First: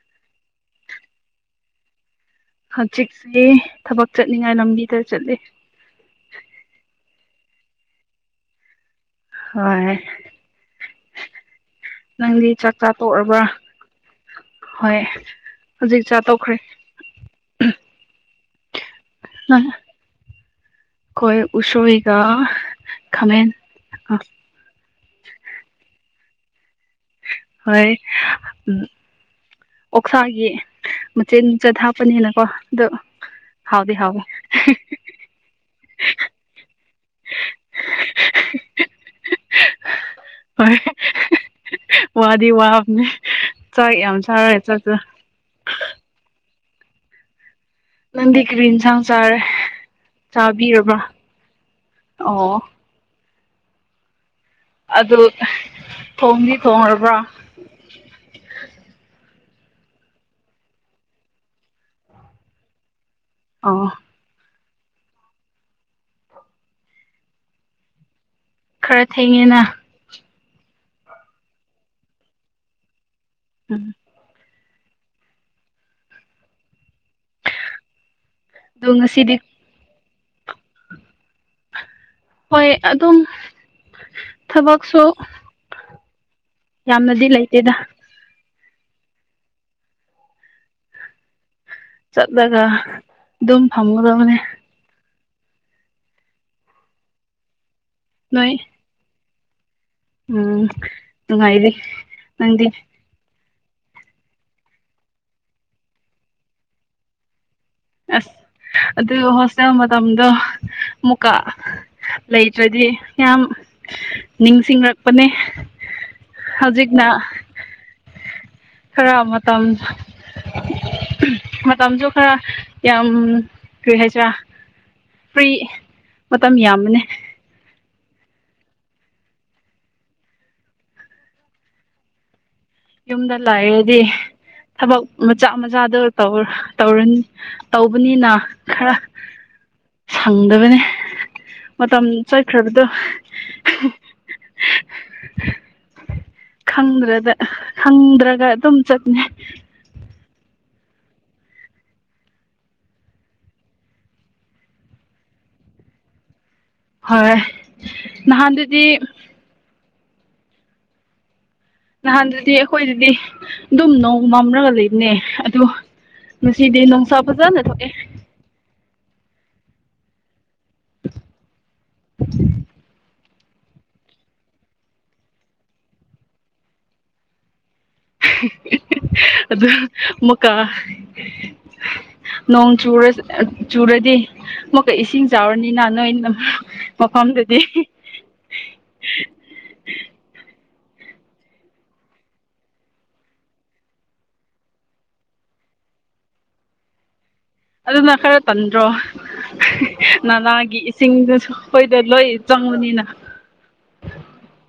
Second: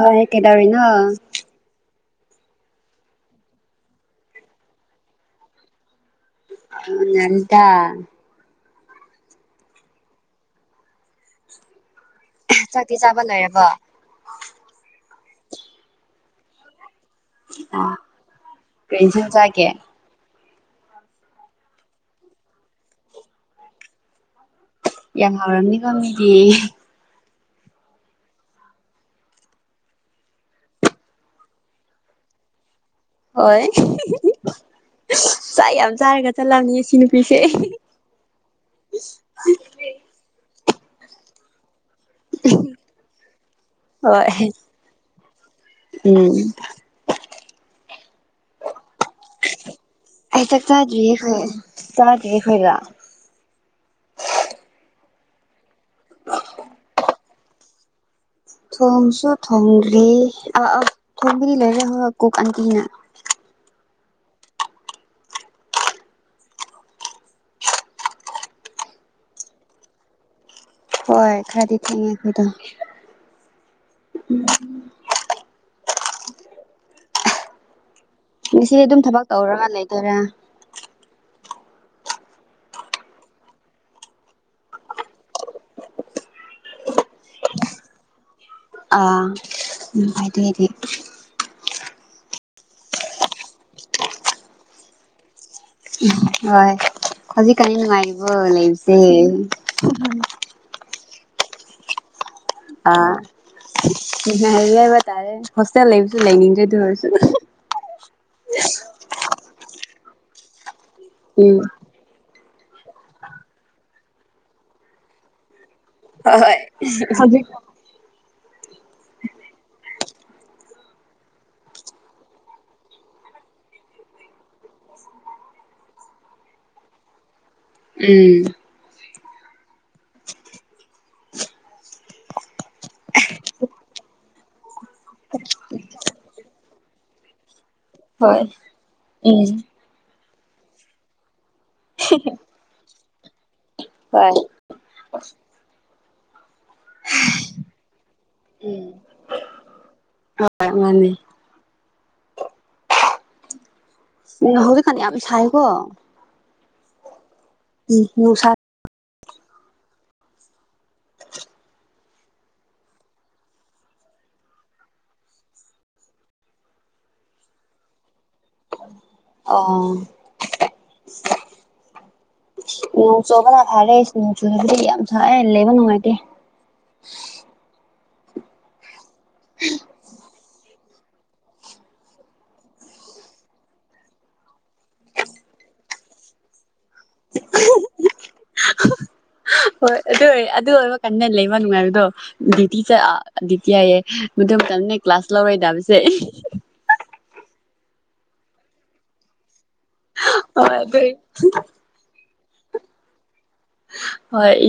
ꯑ ꯍꯦ ꯀꯗꯕꯔꯤꯅ ꯍꯧꯆꯛꯁꯦ ꯊꯕꯛ ꯆꯠꯅꯤꯡꯉꯥꯏ ꯂꯝꯕꯤꯗ ꯆꯠꯂꯦ ꯑ ꯅꯟꯗꯥ ꯍꯣꯏ ꯅꯪꯗꯤ ꯆꯥꯛ ꯆꯥ ꯆꯥꯛꯇꯤ ꯆꯥꯕ ꯇꯣꯛꯔꯕ꯭ꯔ ꯂꯣꯏꯔꯕꯣ ꯍꯣꯏ ꯍꯧꯖꯤꯛ ꯆꯥ ꯇꯧꯈ꯭ꯔꯦ ꯑ ꯀꯁ ꯅꯪ ꯆꯀꯦ ꯑꯩꯈꯣꯏ ꯎꯁꯣꯏꯒ ꯈꯃꯦꯟ ꯌꯥꯝ ꯍꯥꯎꯔꯝꯅꯤꯀ ꯃꯤꯗꯤ ꯍꯣꯏ ꯑꯣꯛꯁꯥꯒꯤ ꯃꯆꯦ ꯃꯆꯥ ꯊꯞꯄꯅꯤꯅꯀꯣ ꯍꯣꯏ ꯆꯥꯛ ꯌꯥꯝ ꯆꯥꯔꯒ ꯆꯠꯂꯝꯅꯤ ꯁꯤꯅꯤ ꯄꯤꯁꯦ ꯍꯣꯏ ꯋꯥꯗꯤ ꯋꯥꯕꯅꯦ ꯆꯥꯛ ꯌꯥꯝ ꯍꯣꯏ ꯁꯥꯔꯦ ꯆꯠ ꯎꯝ ꯅꯟ ꯀ꯭ꯔꯤꯟꯖ ꯆꯥꯔꯦ ꯑꯩ ꯆꯥꯛ ꯆꯥꯕꯤꯔꯕ꯭ꯔꯥ ꯆꯥꯗ꯭ꯔꯤꯌꯦ ꯑꯩꯈꯣꯏ ꯆꯥꯗ꯭ꯔꯤ ꯑꯣ ꯑꯩꯈꯣꯏꯔ ꯑꯗꯨ ꯊꯣꯡꯗꯤ ꯊꯣꯡꯉꯕ꯭ꯔꯥ ꯊꯣꯡꯒꯔꯤ ꯑ ꯊꯣꯡꯒꯔꯤ ꯂꯩꯔꯦ ꯍꯣꯏ ꯀꯣꯛ ꯀꯅ ꯑꯣ ꯈꯔ ꯊꯦꯡꯉꯦꯅ ꯍ ꯈꯥꯗꯤ ꯊꯈꯣꯏꯗ ꯎꯝ [inaudible] ꯉꯁꯤꯗꯤ ꯑꯗꯨꯝ ꯊꯕꯛ ꯇꯧꯔꯒ ꯂꯩꯗꯣꯏꯔꯥ ꯍꯣꯏ ꯑꯗꯨꯝ ꯊꯕꯛꯁꯨ ꯌꯥꯝꯅꯗꯤ ꯂꯩꯇꯦꯗ ꯑ ꯎ ꯍꯥꯏꯗꯤꯗꯤ ꯆꯠꯂꯒ ꯑꯗꯨꯝ ꯐꯝꯒꯗꯕꯅꯦ ꯍ ꯈꯖꯤ ꯀꯅꯤ ꯅꯉꯔꯤꯕ ꯂ ꯅꯣꯏ ꯂꯩꯁ ꯎꯝ ꯅꯨꯡꯉꯥꯏꯔꯤꯦ ꯅꯪꯗꯤ ꯕ ꯇꯔꯦ ꯍꯣꯁꯇꯦꯜ ꯂꯩꯁꯨ ꯂꯩꯅꯤꯖꯗꯤꯁ ꯑꯁ ꯑꯗꯨ ꯍꯣꯁꯇꯦꯜ ꯃꯇꯝꯗꯣ ꯃꯨꯛꯀ ꯎꯝ ꯂꯩ ꯅꯠꯇ꯭ꯔꯗꯤ ꯌꯥꯝ ꯅꯤꯡꯁꯤꯡꯉꯛꯄꯅꯦ ꯍꯣꯏ ꯍꯣꯏ ꯍꯧꯖꯤ ꯈꯔ ꯃꯇꯝ ꯃꯇꯝꯁꯨ ꯈꯔ ꯌꯥꯝ ꯀꯩ ꯍꯥꯏꯁꯔ ꯐ꯭ꯔꯤ ꯃꯇꯝ ꯌꯥꯝꯕꯅꯦ ꯎꯝ ꯌꯨꯝꯗ ꯂꯥꯛꯔꯗꯤ ꯊꯕꯛ ꯃꯆꯥ ꯃꯆꯥꯗꯣ ꯇꯧꯔꯅꯤ ꯇꯧꯕꯅꯤꯅ ꯍꯣꯏ ꯈꯔ ꯎꯝ ꯁꯪꯗꯕꯅꯤ ꯃꯇꯝ ꯆꯠꯈ꯭ꯔꯕꯗꯣ ꯍꯣꯏ ꯈꯪꯗ꯭ꯔꯗ ꯍꯪꯗ꯭ꯔꯒ ꯑꯗꯨꯝ ꯆꯠꯅꯦ ꯍ ꯃꯥꯅꯤ ꯎ ꯍꯧꯖꯤꯛꯀꯥꯟꯅꯤ ꯌꯥꯝ ꯁꯥꯏꯀꯣ ꯍꯣꯏ ꯎꯝ ꯅꯨꯡꯁꯥ ꯅꯍꯥꯟꯗꯨꯗꯤ ꯅꯍꯥꯟꯗꯨꯗꯤ ꯑꯩꯈꯣꯏꯗꯗꯤ ꯑꯗꯨꯝ ꯅꯣꯡ ꯃꯝꯂꯒ ꯂꯩꯕꯅꯦ ꯑꯗꯨ ꯉꯁꯤꯗꯤ ꯅꯨꯡꯁꯥ ꯐꯖꯅ ꯊꯣꯛꯑꯦ ꯑꯣ ꯎ ꯆꯣꯕꯅ ꯐꯔꯦ ꯅꯣꯡ ꯆꯨꯁꯨꯗꯤ ꯌꯥꯝ ꯊꯦ ꯂꯩꯕ ꯅꯨꯡꯉꯥꯏꯇꯦ ꯑꯗꯨ ꯃꯀꯥ ꯅꯣꯡ ꯆꯨꯔ ꯆꯨꯔꯗꯤ ꯑꯃꯨꯛꯀ ꯏꯁꯤꯡ ꯆꯥꯎꯔꯅꯤꯅ ꯅꯣꯏ ꯃꯐꯝꯗꯨꯗꯤ ꯍꯣꯏ ꯑꯗꯨ ꯑꯣꯏ ꯑꯗꯨ ꯑꯣꯏꯕ ꯀꯟꯅ ꯂꯩꯕ ꯅꯨꯡꯉꯥꯏꯕꯗꯣ ꯭ꯌꯇꯤ ꯆꯠ ꯗꯤꯌꯇꯤ ꯍꯥꯏꯌꯦ ꯃꯗꯨꯃ ꯅ ꯀ꯭ꯂꯥꯁ ꯂꯧꯔꯣꯏꯗꯅ ꯄꯁꯦ [inaudible] ꯑꯗꯨꯅ ꯈꯔ ꯇꯟꯗ꯭ꯔꯣ ꯍꯣꯏ ꯅꯅꯥꯒꯤ ꯑꯗꯨꯏ ꯏꯁꯤꯡꯗꯨꯁꯨ ꯑꯩꯈꯣꯏꯗ ꯂꯣꯏ ꯆꯪꯕꯅꯤꯅ ꯍ ꯏ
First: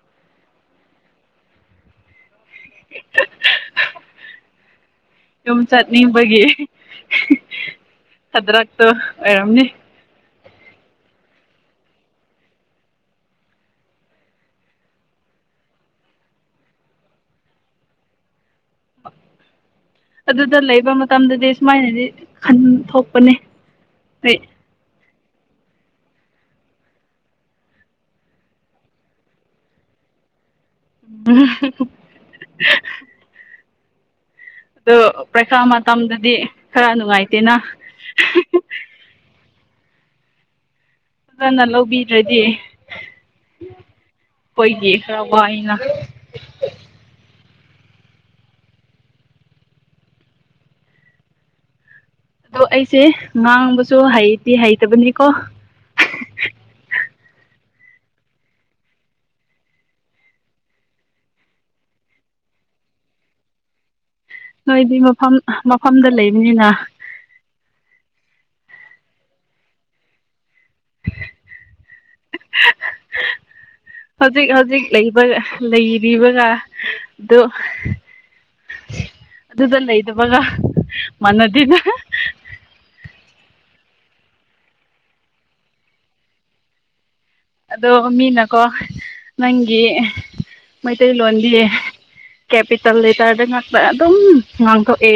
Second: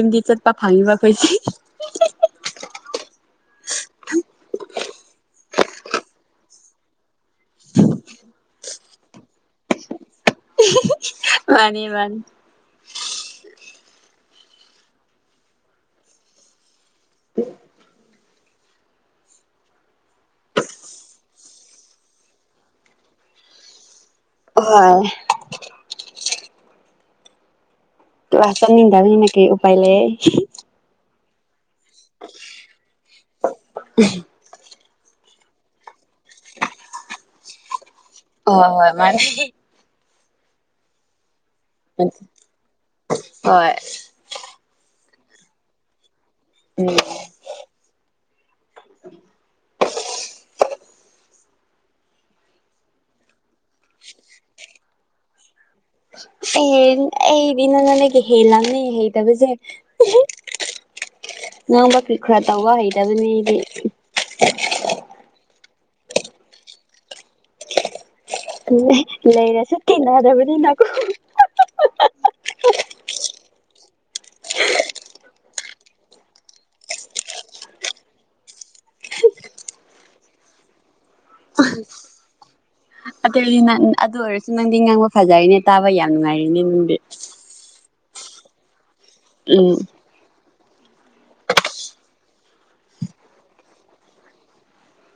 ꯏꯝꯗꯤ ꯆꯠ ꯄ ꯐꯥꯉꯕ ꯈꯣꯏꯁꯤ [inaudible] ꯌꯨꯝ ꯆꯠꯅꯤꯡꯕꯒꯤ ꯊꯥꯗ꯭ꯔꯛꯇꯣ ꯑꯣꯏꯔꯝꯅꯤ ꯃꯥꯅꯤ ꯃꯥꯅꯤ ꯍ ꯑ ꯑꯗꯨꯗ ꯂꯩꯕ ꯃꯇꯝꯗꯗꯤ ꯁꯨꯃꯥꯏꯅꯗꯤ ꯈꯟ ꯊꯣꯛꯄꯅꯤ ꯍꯣꯏ ꯀ ꯀ꯭ꯂꯥꯁꯅꯤꯗꯥ ꯍꯅ ꯀ ꯎꯥꯏ ꯂꯩ ꯎ [inaudible] ꯑꯗꯣ ꯄꯔꯤꯈꯥ ꯃꯇꯝꯗꯗꯤ ꯈꯔ ꯅꯨꯡꯉꯥꯏꯇꯦꯅ ꯍ ꯍꯣꯏ ꯃꯥꯔ ꯐꯖꯅ ꯂꯧꯕꯤꯗ꯭ꯔꯗꯤ ꯍꯣꯏ ꯑꯩꯏꯒꯤ ꯋꯥꯏꯅ ꯎꯝ ꯑꯗꯣ ꯑꯩꯁꯦ ꯉꯥꯡꯕꯁꯨ ꯍꯩꯇꯗꯤ ꯍꯩꯇꯕꯅꯤꯀꯣ ꯑꯦ ꯑꯩꯗꯤꯅ ꯅꯒ ꯍ ꯂꯂꯝꯅꯦ ꯍꯩ ꯇꯕꯁꯦ ꯉꯪꯕ ꯐ ꯈꯔ ꯇ ꯋꯥ ꯍꯗ ꯑꯗꯨꯅꯤꯗꯤ ꯅꯣꯏꯗꯤ ꯃꯐꯝ ꯃꯐꯝꯗ ꯂꯩꯕꯅꯤꯅ ꯂꯩꯔꯁ ꯀꯅꯗꯕ ꯍꯧꯖꯤꯛ ꯍꯧꯖꯤꯛ ꯂꯩꯕ ꯂꯩꯔꯤꯕꯒ ꯑꯗꯨ ꯑꯗꯨꯗ ꯂꯩꯗꯕꯒ ꯃꯥꯟꯅꯗꯅ ꯑꯇꯩꯗꯤ ꯅꯪ ꯑꯗꯨ ꯑꯣꯏꯔꯁꯨ ꯅꯪꯗꯤ ꯉꯥꯡꯕ ꯐꯖꯔꯤꯅꯦ ꯇꯥꯕ ꯌꯥꯝ ꯅꯨꯡꯉꯥꯏꯔꯤꯅꯦ ꯅꯗꯤ ꯑꯗꯣ ꯃꯤꯅꯀꯣ ꯎꯝ ꯅꯪꯒꯤ ꯃꯩꯇꯩꯂꯣꯟꯗꯤ ꯀꯦꯄꯤꯇꯦꯜ ꯂꯩꯇꯥꯔꯗꯤ ꯉꯥꯛꯇ ꯑꯗꯨꯝ ꯉꯥꯡꯊꯣꯛꯑꯦ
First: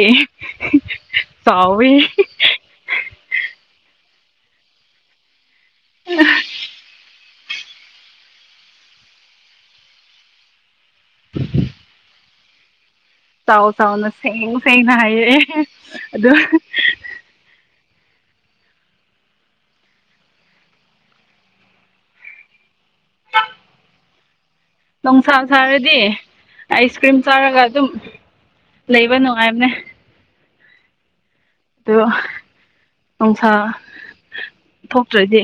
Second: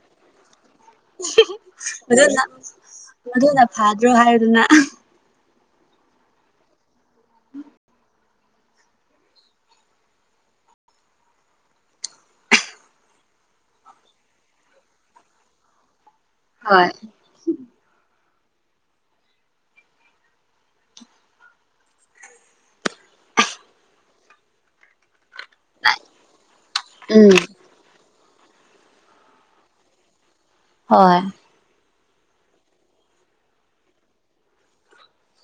ꯆꯥꯎꯋꯤ ꯑꯗꯨꯅ ꯃꯅ ꯐꯥꯗ꯭ꯔꯣ ꯍꯥꯏꯗꯨꯅ ꯑ ꯎꯝꯝ ꯆꯥꯎꯥꯎ ꯆꯥꯎꯥꯎꯅ ꯁꯦꯡ ꯁꯦꯡꯅ ꯍꯥꯏꯌꯦ ꯍꯣꯏ ꯂꯪ ꯁꯥ ꯁꯥꯔꯗꯤ ꯑꯥꯏꯁ ꯀ꯭ꯔꯤꯝ ꯎꯝ ꯆꯥꯔꯒ ꯑꯗꯨꯝ ꯂꯩꯕ ꯅꯨꯡꯉꯥꯏꯕꯅꯦ ꯍꯣꯏ ꯑꯣ ꯅꯨꯡꯁꯥ ꯊꯣꯛꯇ꯭ꯔꯗꯤ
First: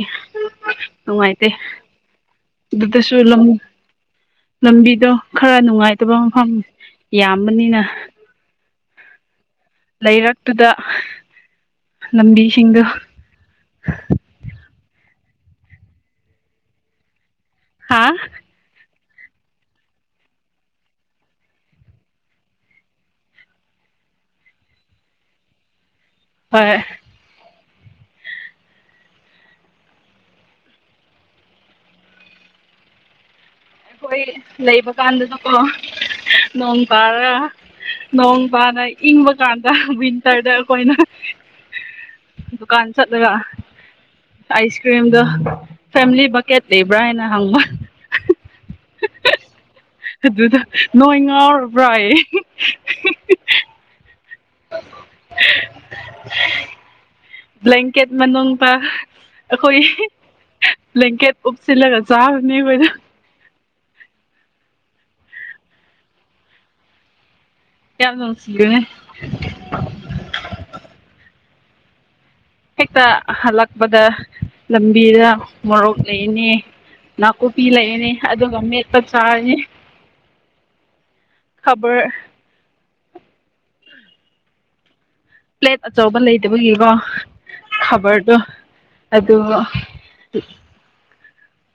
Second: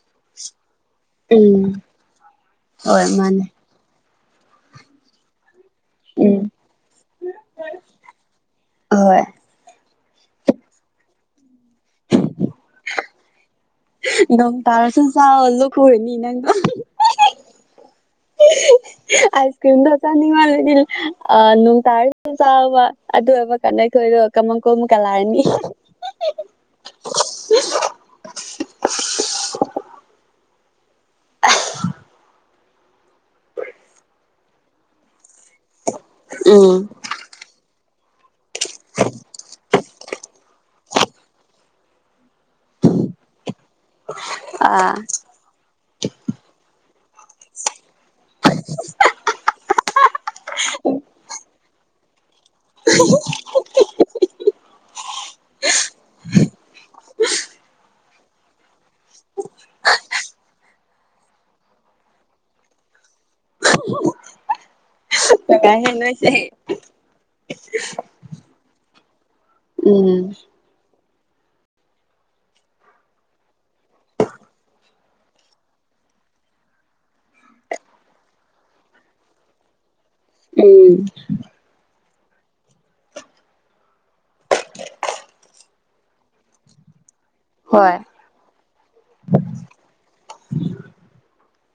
ꯅꯨꯡꯉꯥꯏꯇꯦ ꯎꯝ ꯍꯣꯏ ꯑꯗꯨꯗꯁꯨ ꯂꯝ ꯃꯥꯅꯦ ꯂꯝꯕꯤꯗꯣ ꯈꯔ ꯅꯨꯡꯉꯥꯏꯇꯕ ꯎꯝ ꯃꯐꯝ ꯌꯥꯝꯕꯅꯤꯅ ꯑꯍꯣꯏ ꯂꯩꯔꯛꯇꯨꯗ ꯂꯝꯕꯤꯁꯤꯡꯗꯣ ꯗꯝ ꯇꯥꯁꯨ ꯆꯥ ꯂꯣꯈꯣꯏꯅꯤꯅꯗꯣ ꯍꯥꯥ ꯑꯥꯏꯁ ꯀ꯭ꯔꯤꯝ ꯇ ꯆꯥꯅꯤꯃ ꯂꯤ ꯑ ꯅꯅꯨꯡ ꯇꯔ ꯆꯥꯕ ꯑꯗꯨ ꯑꯦꯕ ꯀꯥꯟꯩ ꯈꯔ ꯀꯥꯃ ꯑꯃ ꯀꯣ ꯃꯨ ꯀꯂꯥꯔꯅꯤ ꯍꯣꯏ [inaudible] [unintelligible] ꯑꯩꯈꯣꯏ ꯂꯩꯕ ꯀꯥꯟꯗꯁꯨꯀꯣ ꯎꯝ ꯅꯣꯡ ꯄꯥꯔꯒ ꯅꯣꯡ ꯅ ꯏꯪꯕ ꯀꯥꯟ ꯋꯤꯟꯇꯔꯗ ꯑꯩꯈꯣꯏꯅ ꯗꯨꯀꯥꯟ ꯆꯠꯂꯒ ꯑꯥꯏꯁ ꯑꯥ ꯀ꯭ꯔꯤꯝꯗꯣ ꯐꯦꯃꯤꯂꯤ ꯕꯛꯀꯦꯠ ꯂꯩꯕ꯭ꯔꯥ ꯍꯥꯏꯅ ꯍꯪꯕ ꯑꯗꯨꯗ ꯅꯣꯏ ꯉꯥꯎꯔꯕ꯭ꯔꯥ [unintelligible] ꯕ꯭ꯂꯦꯡꯀꯦꯠ ꯃꯅꯨꯡꯗ ꯑꯩꯈꯣꯏ ꯕ꯭ꯂꯦꯡꯀꯦꯠ ꯄꯨꯞꯁꯤꯜꯂꯒ ꯆꯥꯅꯤꯗ ꯀ ꯀ ꯍꯦꯅꯁ ꯌꯥꯔ ꯅꯁꯤꯗꯅꯦ ꯎꯝ ꯍꯦꯛꯇ ꯍꯜꯂꯛꯄꯗ ꯂꯝꯕꯤꯗ ꯃꯣꯔꯣꯛ ꯂꯩꯅꯤ ꯅꯥꯀꯨꯞꯄꯤ ꯂꯩꯔꯅꯤ ꯑꯗꯨꯒ ꯃꯦꯠꯄ ꯆꯥꯔꯅꯤ ꯎꯝ [unintelligible] ꯄ꯭ꯂꯦꯠ ꯑꯆꯧꯕ ꯂꯩꯇꯕꯒꯤꯀꯣ ꯍꯣꯏ ꯈꯕꯔꯗꯣ ꯑꯗꯨꯗ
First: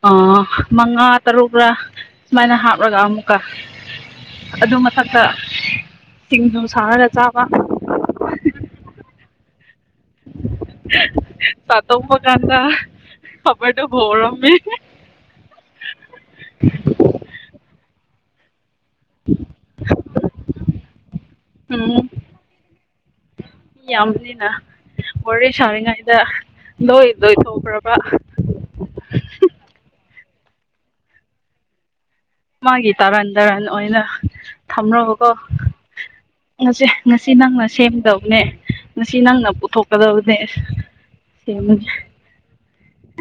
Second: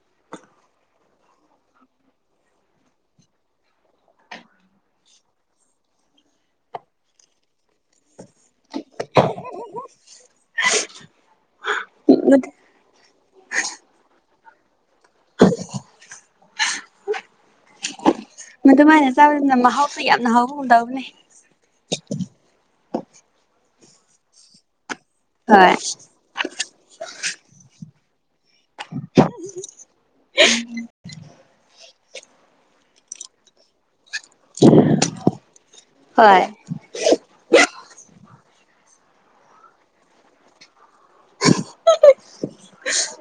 ꯑꯣ ꯃꯉꯥ ꯇꯔꯨꯛ ꯁꯨꯃꯥꯏꯅ ꯍꯥꯞꯂꯒ ꯑꯃꯨꯛꯀ ꯑꯗꯨ ꯃꯊꯛꯇ ꯁꯤꯡꯖꯨ ꯁꯥꯔꯒ ꯆꯥꯕ [unintelligible] ꯆꯗꯝꯕ ꯀꯥꯟꯗ ꯈꯕꯔꯗ ꯔꯝꯃꯦ ꯃꯃꯥꯏꯅ ꯆꯥꯕꯗꯨꯅ ꯃꯍꯥꯎꯁꯨ ꯌꯥꯝꯅ ꯍꯥꯎꯍꯣꯡꯗꯕꯅꯦ ꯎꯝ ꯌꯥꯝꯕꯅꯤꯅ ꯋꯥꯣꯔꯦ ꯍꯣꯏ ꯁꯥꯔꯤꯉꯩꯗ ꯂꯣꯏ ꯂꯣꯏ ꯊꯣꯛꯣꯛꯈ꯭ꯔꯕ ꯃꯥꯒꯤ ꯇꯔꯟ ꯇꯔꯟ ꯑꯣꯏꯅ ꯊꯝꯂꯣꯕꯀꯣ ꯍꯣꯏ ꯉꯁꯦ ꯉꯁꯤ ꯅꯪꯅꯁꯤ ꯁꯦꯝꯒꯗꯕꯅꯦ ꯉꯁꯤ ꯅꯪꯅ ꯄꯨꯊꯣꯛꯀꯗꯕꯅꯦ ꯁꯦꯝꯃꯅꯦꯦ [unintelligible]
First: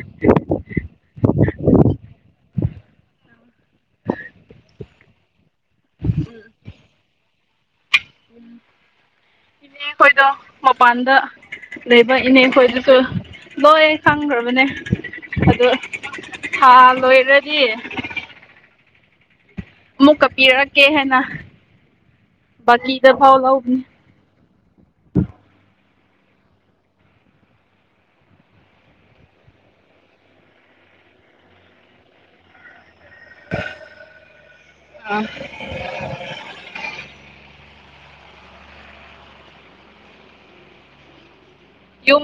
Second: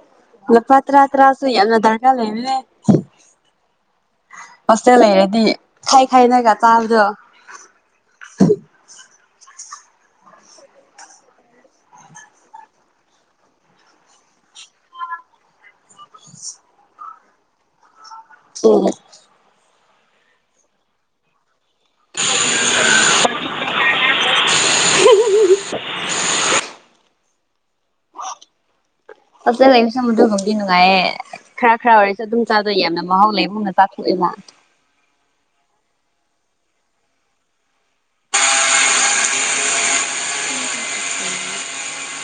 ꯂꯨꯄꯥ ꯍ ꯍꯣꯁꯇꯦꯜ ꯂꯩꯔꯗꯤ ꯈꯥꯏ ꯈꯥꯏꯅꯒ ꯆꯥꯕꯗꯣ ꯎꯝ ꯏꯅꯦ ꯈꯣꯏꯗꯣ ꯃꯄꯥꯟꯗ ꯂꯩꯕ ꯏꯅꯦ ꯈꯣꯏꯗꯨꯁꯨ ꯂꯣꯏ ꯈꯪꯈ꯭ꯔꯕꯅꯦ ꯑꯗ ꯍꯥꯥ ꯂꯣꯏꯔꯗꯤ ꯎ ꯑꯃꯨꯛ ꯀꯛꯄꯤꯔꯛꯀꯦ ꯍꯥꯏꯅ ꯕꯥꯀꯤꯗ ꯐꯥꯎ ꯂꯧꯕꯅꯦ [unintelligible] ꯐꯖꯅ ꯂꯩ ꯁꯗꯨꯒꯨꯝꯗꯤ ꯅꯨꯡꯉꯥꯏꯌꯦꯦ ꯈꯔ ꯈꯔ ꯑꯣꯏꯔꯁꯨ ꯑꯗꯨꯝ ꯆꯥꯗꯣꯏ ꯌꯥꯝ ꯃꯍꯥꯎ ꯂꯩꯕꯨꯅ ꯆꯥꯛꯂꯗ [unintelligible] ꯌꯨꯝ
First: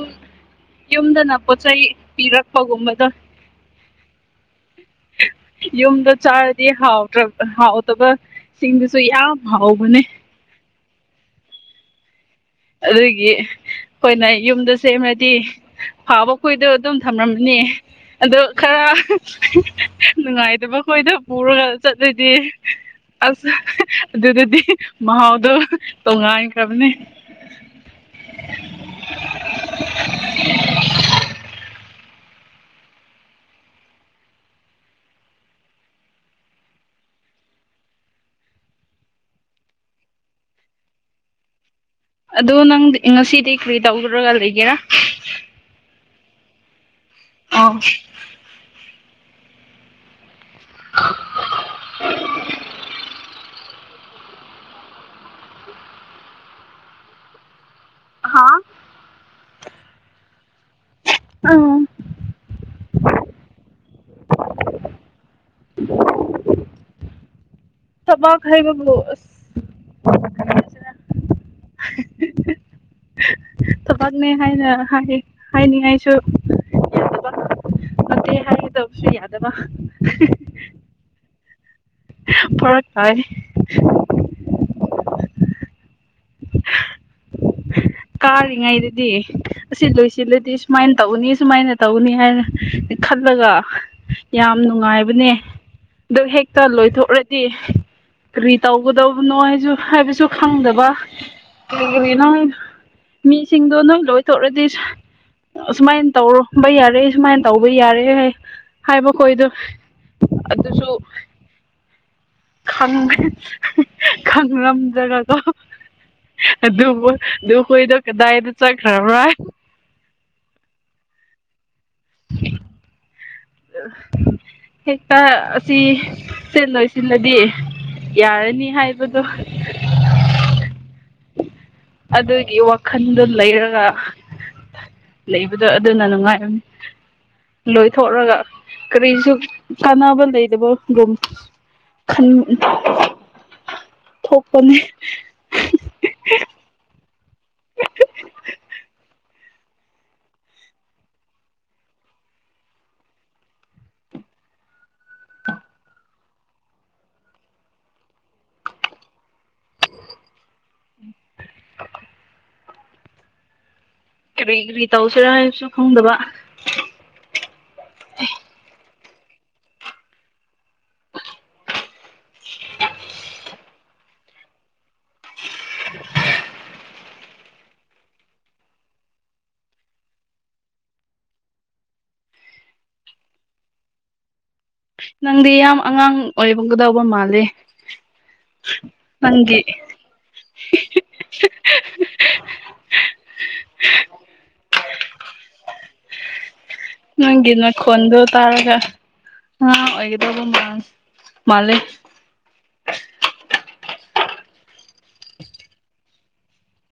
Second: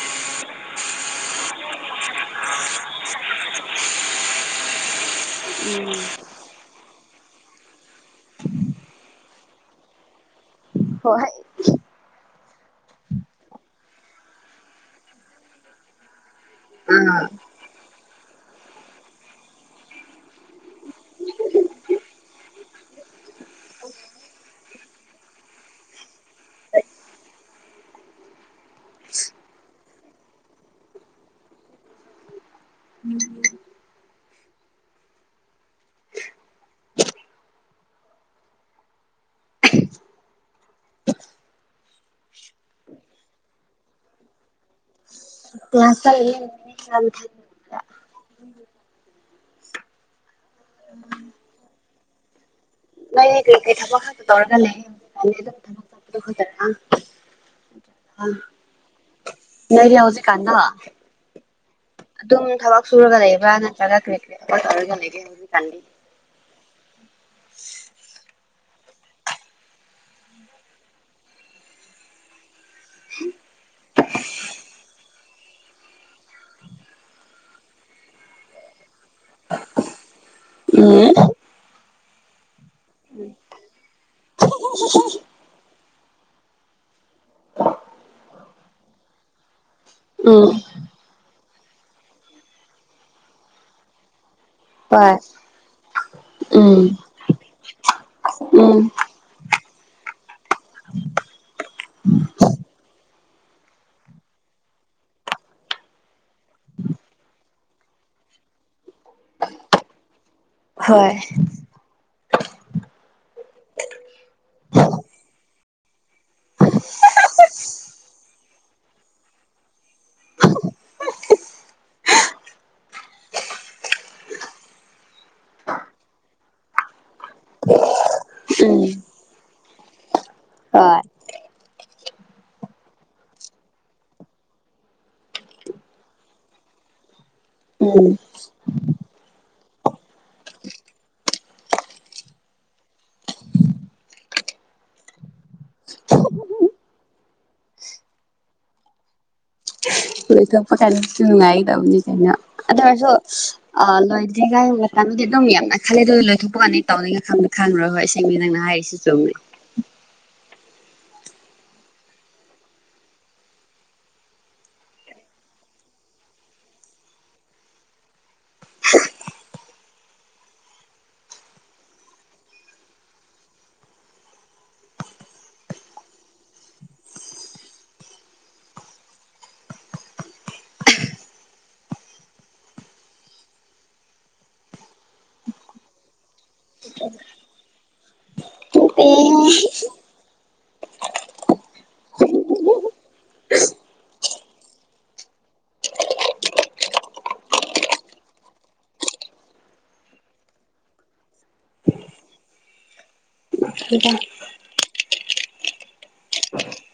ꯌꯨꯝꯗꯅ ꯄꯣꯠ ꯆꯩꯩ ꯄꯤꯔꯛꯄꯒꯨꯝꯕꯗꯣ [unintelligible] ꯌꯨꯝꯗ ꯆꯥꯔꯗꯤ ꯍꯥꯎ꯭ꯔ ꯍꯥꯎꯗꯕ ꯁꯤꯡꯗꯨꯁꯨ ꯌꯥꯝ ꯍꯥꯎꯕꯅꯦ ꯍ ꯍꯥꯏ ꯑꯗꯨꯗꯒꯤ ꯑꯩꯈꯣꯏꯅ ꯌꯨꯝꯗ ꯁꯦꯝꯃꯗꯤ ꯐꯥꯕ ꯍꯨꯏꯗꯣ ꯑꯗꯨꯝ ꯑꯥ ꯊꯝꯂꯝꯝꯅꯤ ꯑꯗꯣ ꯈꯔ ꯅꯨꯡꯉꯥꯏꯇꯕ ꯈꯣꯏꯗ ꯄꯨꯔꯒ ꯆꯠꯂꯗꯤ ꯑꯁ ꯑꯗꯨꯗꯗꯤ ꯃꯍꯥꯎꯗꯣ ꯇꯣꯉꯥꯟꯈ꯭ꯔꯕꯅꯦ [unintelligible] ꯑꯗꯣ ꯅꯪꯗꯤ ꯉꯁꯤꯗꯤ ꯀꯔꯤ ꯇꯧꯔꯒ ꯂꯩꯒꯦꯔꯥ ꯏ [unintelligible] ꯑ ꯎꯝ [unintelligible] [unintelligible] ꯅꯪꯗꯤ ꯀꯩ ꯀꯩ ꯊꯥꯕꯛ ꯈꯛꯇ ꯇꯧꯔꯒꯂꯩ ꯍꯧꯖꯤꯛꯀꯥꯟꯗꯤ ꯑꯗꯨꯝ ꯊꯥꯕꯛ ꯆꯠꯄꯗꯣ ꯈꯛꯇꯔ ꯍꯥꯥ ꯅꯪꯒꯤ ꯍꯧꯖꯤꯛ ꯀꯥꯟꯗꯣ ꯑ [unintelligible] ꯁꯨꯔꯒ ꯂꯩꯕꯔ ꯅꯠꯇ꯭ꯔꯒ ꯀꯥꯔꯤ- ꯀꯥꯔꯤ ꯍꯣꯠꯅꯔꯒ ꯂꯩꯒꯦ ꯍꯧꯖꯤꯛꯀꯥꯟꯗꯤ ꯊꯥꯕꯛ ꯍꯥꯏꯕꯕꯨ ꯑꯁ ꯎꯝ [unintelligible] ꯊꯥꯕꯛꯅꯦ ꯍꯥꯏꯅ ꯍꯥꯏ ꯍꯥꯏꯅꯤꯡꯉꯥꯏꯁꯨ ꯇꯧꯗꯦ ꯍꯥꯏꯒꯗꯕꯁꯨ ꯌꯥꯗꯕ ꯎꯝ ꯐꯥꯔꯛ ꯇꯥꯏꯌꯦ ꯀꯥꯔꯤꯉꯩꯗꯗꯤ ꯑꯁꯤ ꯎꯝ ꯂꯣꯏꯁꯤꯜꯂꯗꯤ ꯁꯨꯃꯥꯏꯅ ꯇꯧꯒꯅꯤꯁꯦ ꯁꯨꯃꯥꯏꯅ ꯇꯧꯅꯤ ꯍꯥꯏꯅ ꯈꯜꯂꯒ ꯌꯥꯝ ꯍꯣꯏ ꯅꯨꯡꯉꯥꯏꯕꯅꯦ ꯑꯗꯨ ꯍꯦꯛꯇ ꯎꯝ ꯂꯣꯏꯊꯣꯛꯂꯗꯤ ꯀꯔꯤ ꯎꯝ ꯇꯧꯒꯗꯥꯕꯅꯣ ꯍꯥꯏꯁꯨ ꯍꯥꯏꯕꯁꯨ ꯈꯪꯗꯕ ꯀꯥꯔꯤꯒꯤꯅꯣ ꯃꯤꯁꯤꯡꯗꯣ ꯂꯣꯏ ꯂꯣꯏꯊꯣꯛꯔꯗꯤ ꯑꯁꯨꯃꯥꯏꯅ ꯇꯧꯔꯝꯕ ꯌꯥꯔꯦ ꯁꯨꯃꯥꯏꯅ ꯇꯧꯕ ꯌꯥꯔꯦ ꯍꯥꯏꯕ ꯈꯣꯏꯗꯣ ꯑꯗꯨꯁꯨ ꯍꯣꯏ ꯈꯪꯗꯦ ꯈꯪꯉꯝꯗꯔꯒ ꯑꯗꯨꯕꯨ ꯑꯗꯨ ꯈꯣꯏꯗꯣ ꯀꯗꯥꯏꯗ ꯆꯠꯈ꯭ꯔꯕ꯭ꯔꯥ ꯍꯥꯏ [inaudible] [unintelligible] ꯑ [unintelligible] ꯍꯦꯛꯇ ꯑꯁꯤ ꯁꯤ ꯂꯣꯏꯁꯤꯜꯂꯗꯤ ꯌꯥꯔꯅꯤ ꯎꯝ ꯍꯥꯏꯕꯗꯣ ꯍꯣꯏ [unintelligible] ꯑꯗꯨꯒꯤ ꯋꯥꯈꯜꯗꯨ ꯂꯩꯔꯒ ꯂꯩꯕꯗꯣ ꯑꯗꯨꯅ ꯅꯨꯡꯉꯥꯏꯔꯝꯅꯤ ꯎꯝ ꯂꯣꯏꯊꯣꯛꯂꯒ ꯀꯥꯔꯤꯁꯨ ꯀꯥꯟꯅꯕ ꯂꯩꯇꯕꯒꯨꯝ ꯈꯟ ꯊꯣꯛꯄꯅꯦ ꯂꯣꯏꯊꯣꯛꯄ ꯀꯥꯟꯗꯁꯨ ꯅꯨꯡꯉꯥꯏꯒꯗꯧꯕꯅꯦ ꯀꯩꯅꯣ ꯑꯗꯨ ꯑꯣꯏꯔꯁꯨ ꯑ ꯂꯣꯏꯗ꯭ꯔꯤꯉꯥꯏ ꯃꯇꯝ ꯗꯤ ꯑꯗꯨꯝ ꯌꯥꯝꯅ ꯈꯜꯂꯦ ꯑꯗꯨ ꯂꯣꯏꯊꯣꯛꯄ ꯀꯥꯟꯗꯤ ꯇꯧꯅꯤꯡꯉꯥꯏ ꯈꯪ ꯈꯪ ꯉꯥꯔꯣꯏ ꯍꯣꯏ ꯁꯦꯡꯀꯤ ꯅꯪꯅ ꯍꯥꯏꯔꯤꯁꯦ ꯆꯨꯝꯃꯦ [unintelligible] ꯀꯔꯤ ꯀꯔꯤ ꯇꯧꯁꯤꯔꯥ ꯍꯥꯏꯕꯁꯨ ꯈꯪꯗꯕ [unintelligible] [unintelligible] ꯅꯪꯗꯤ ꯌꯥꯝ ꯑꯉꯥꯡ ꯑꯣꯏꯔꯝꯒꯗꯧꯕ ꯃꯥꯜꯂꯦ ꯅꯪꯒꯤ ꯑ [unintelligible] [unintelligible] ꯅꯪꯒꯤ ꯅꯥꯈꯣꯟꯗꯣ ꯇꯥꯔꯒ ꯑꯉꯥꯡ ꯑꯣꯏꯒꯗꯧꯕ ꯃꯥꯜꯂꯦ ꯍꯗ [unintelligible] ꯑ [unintelligible]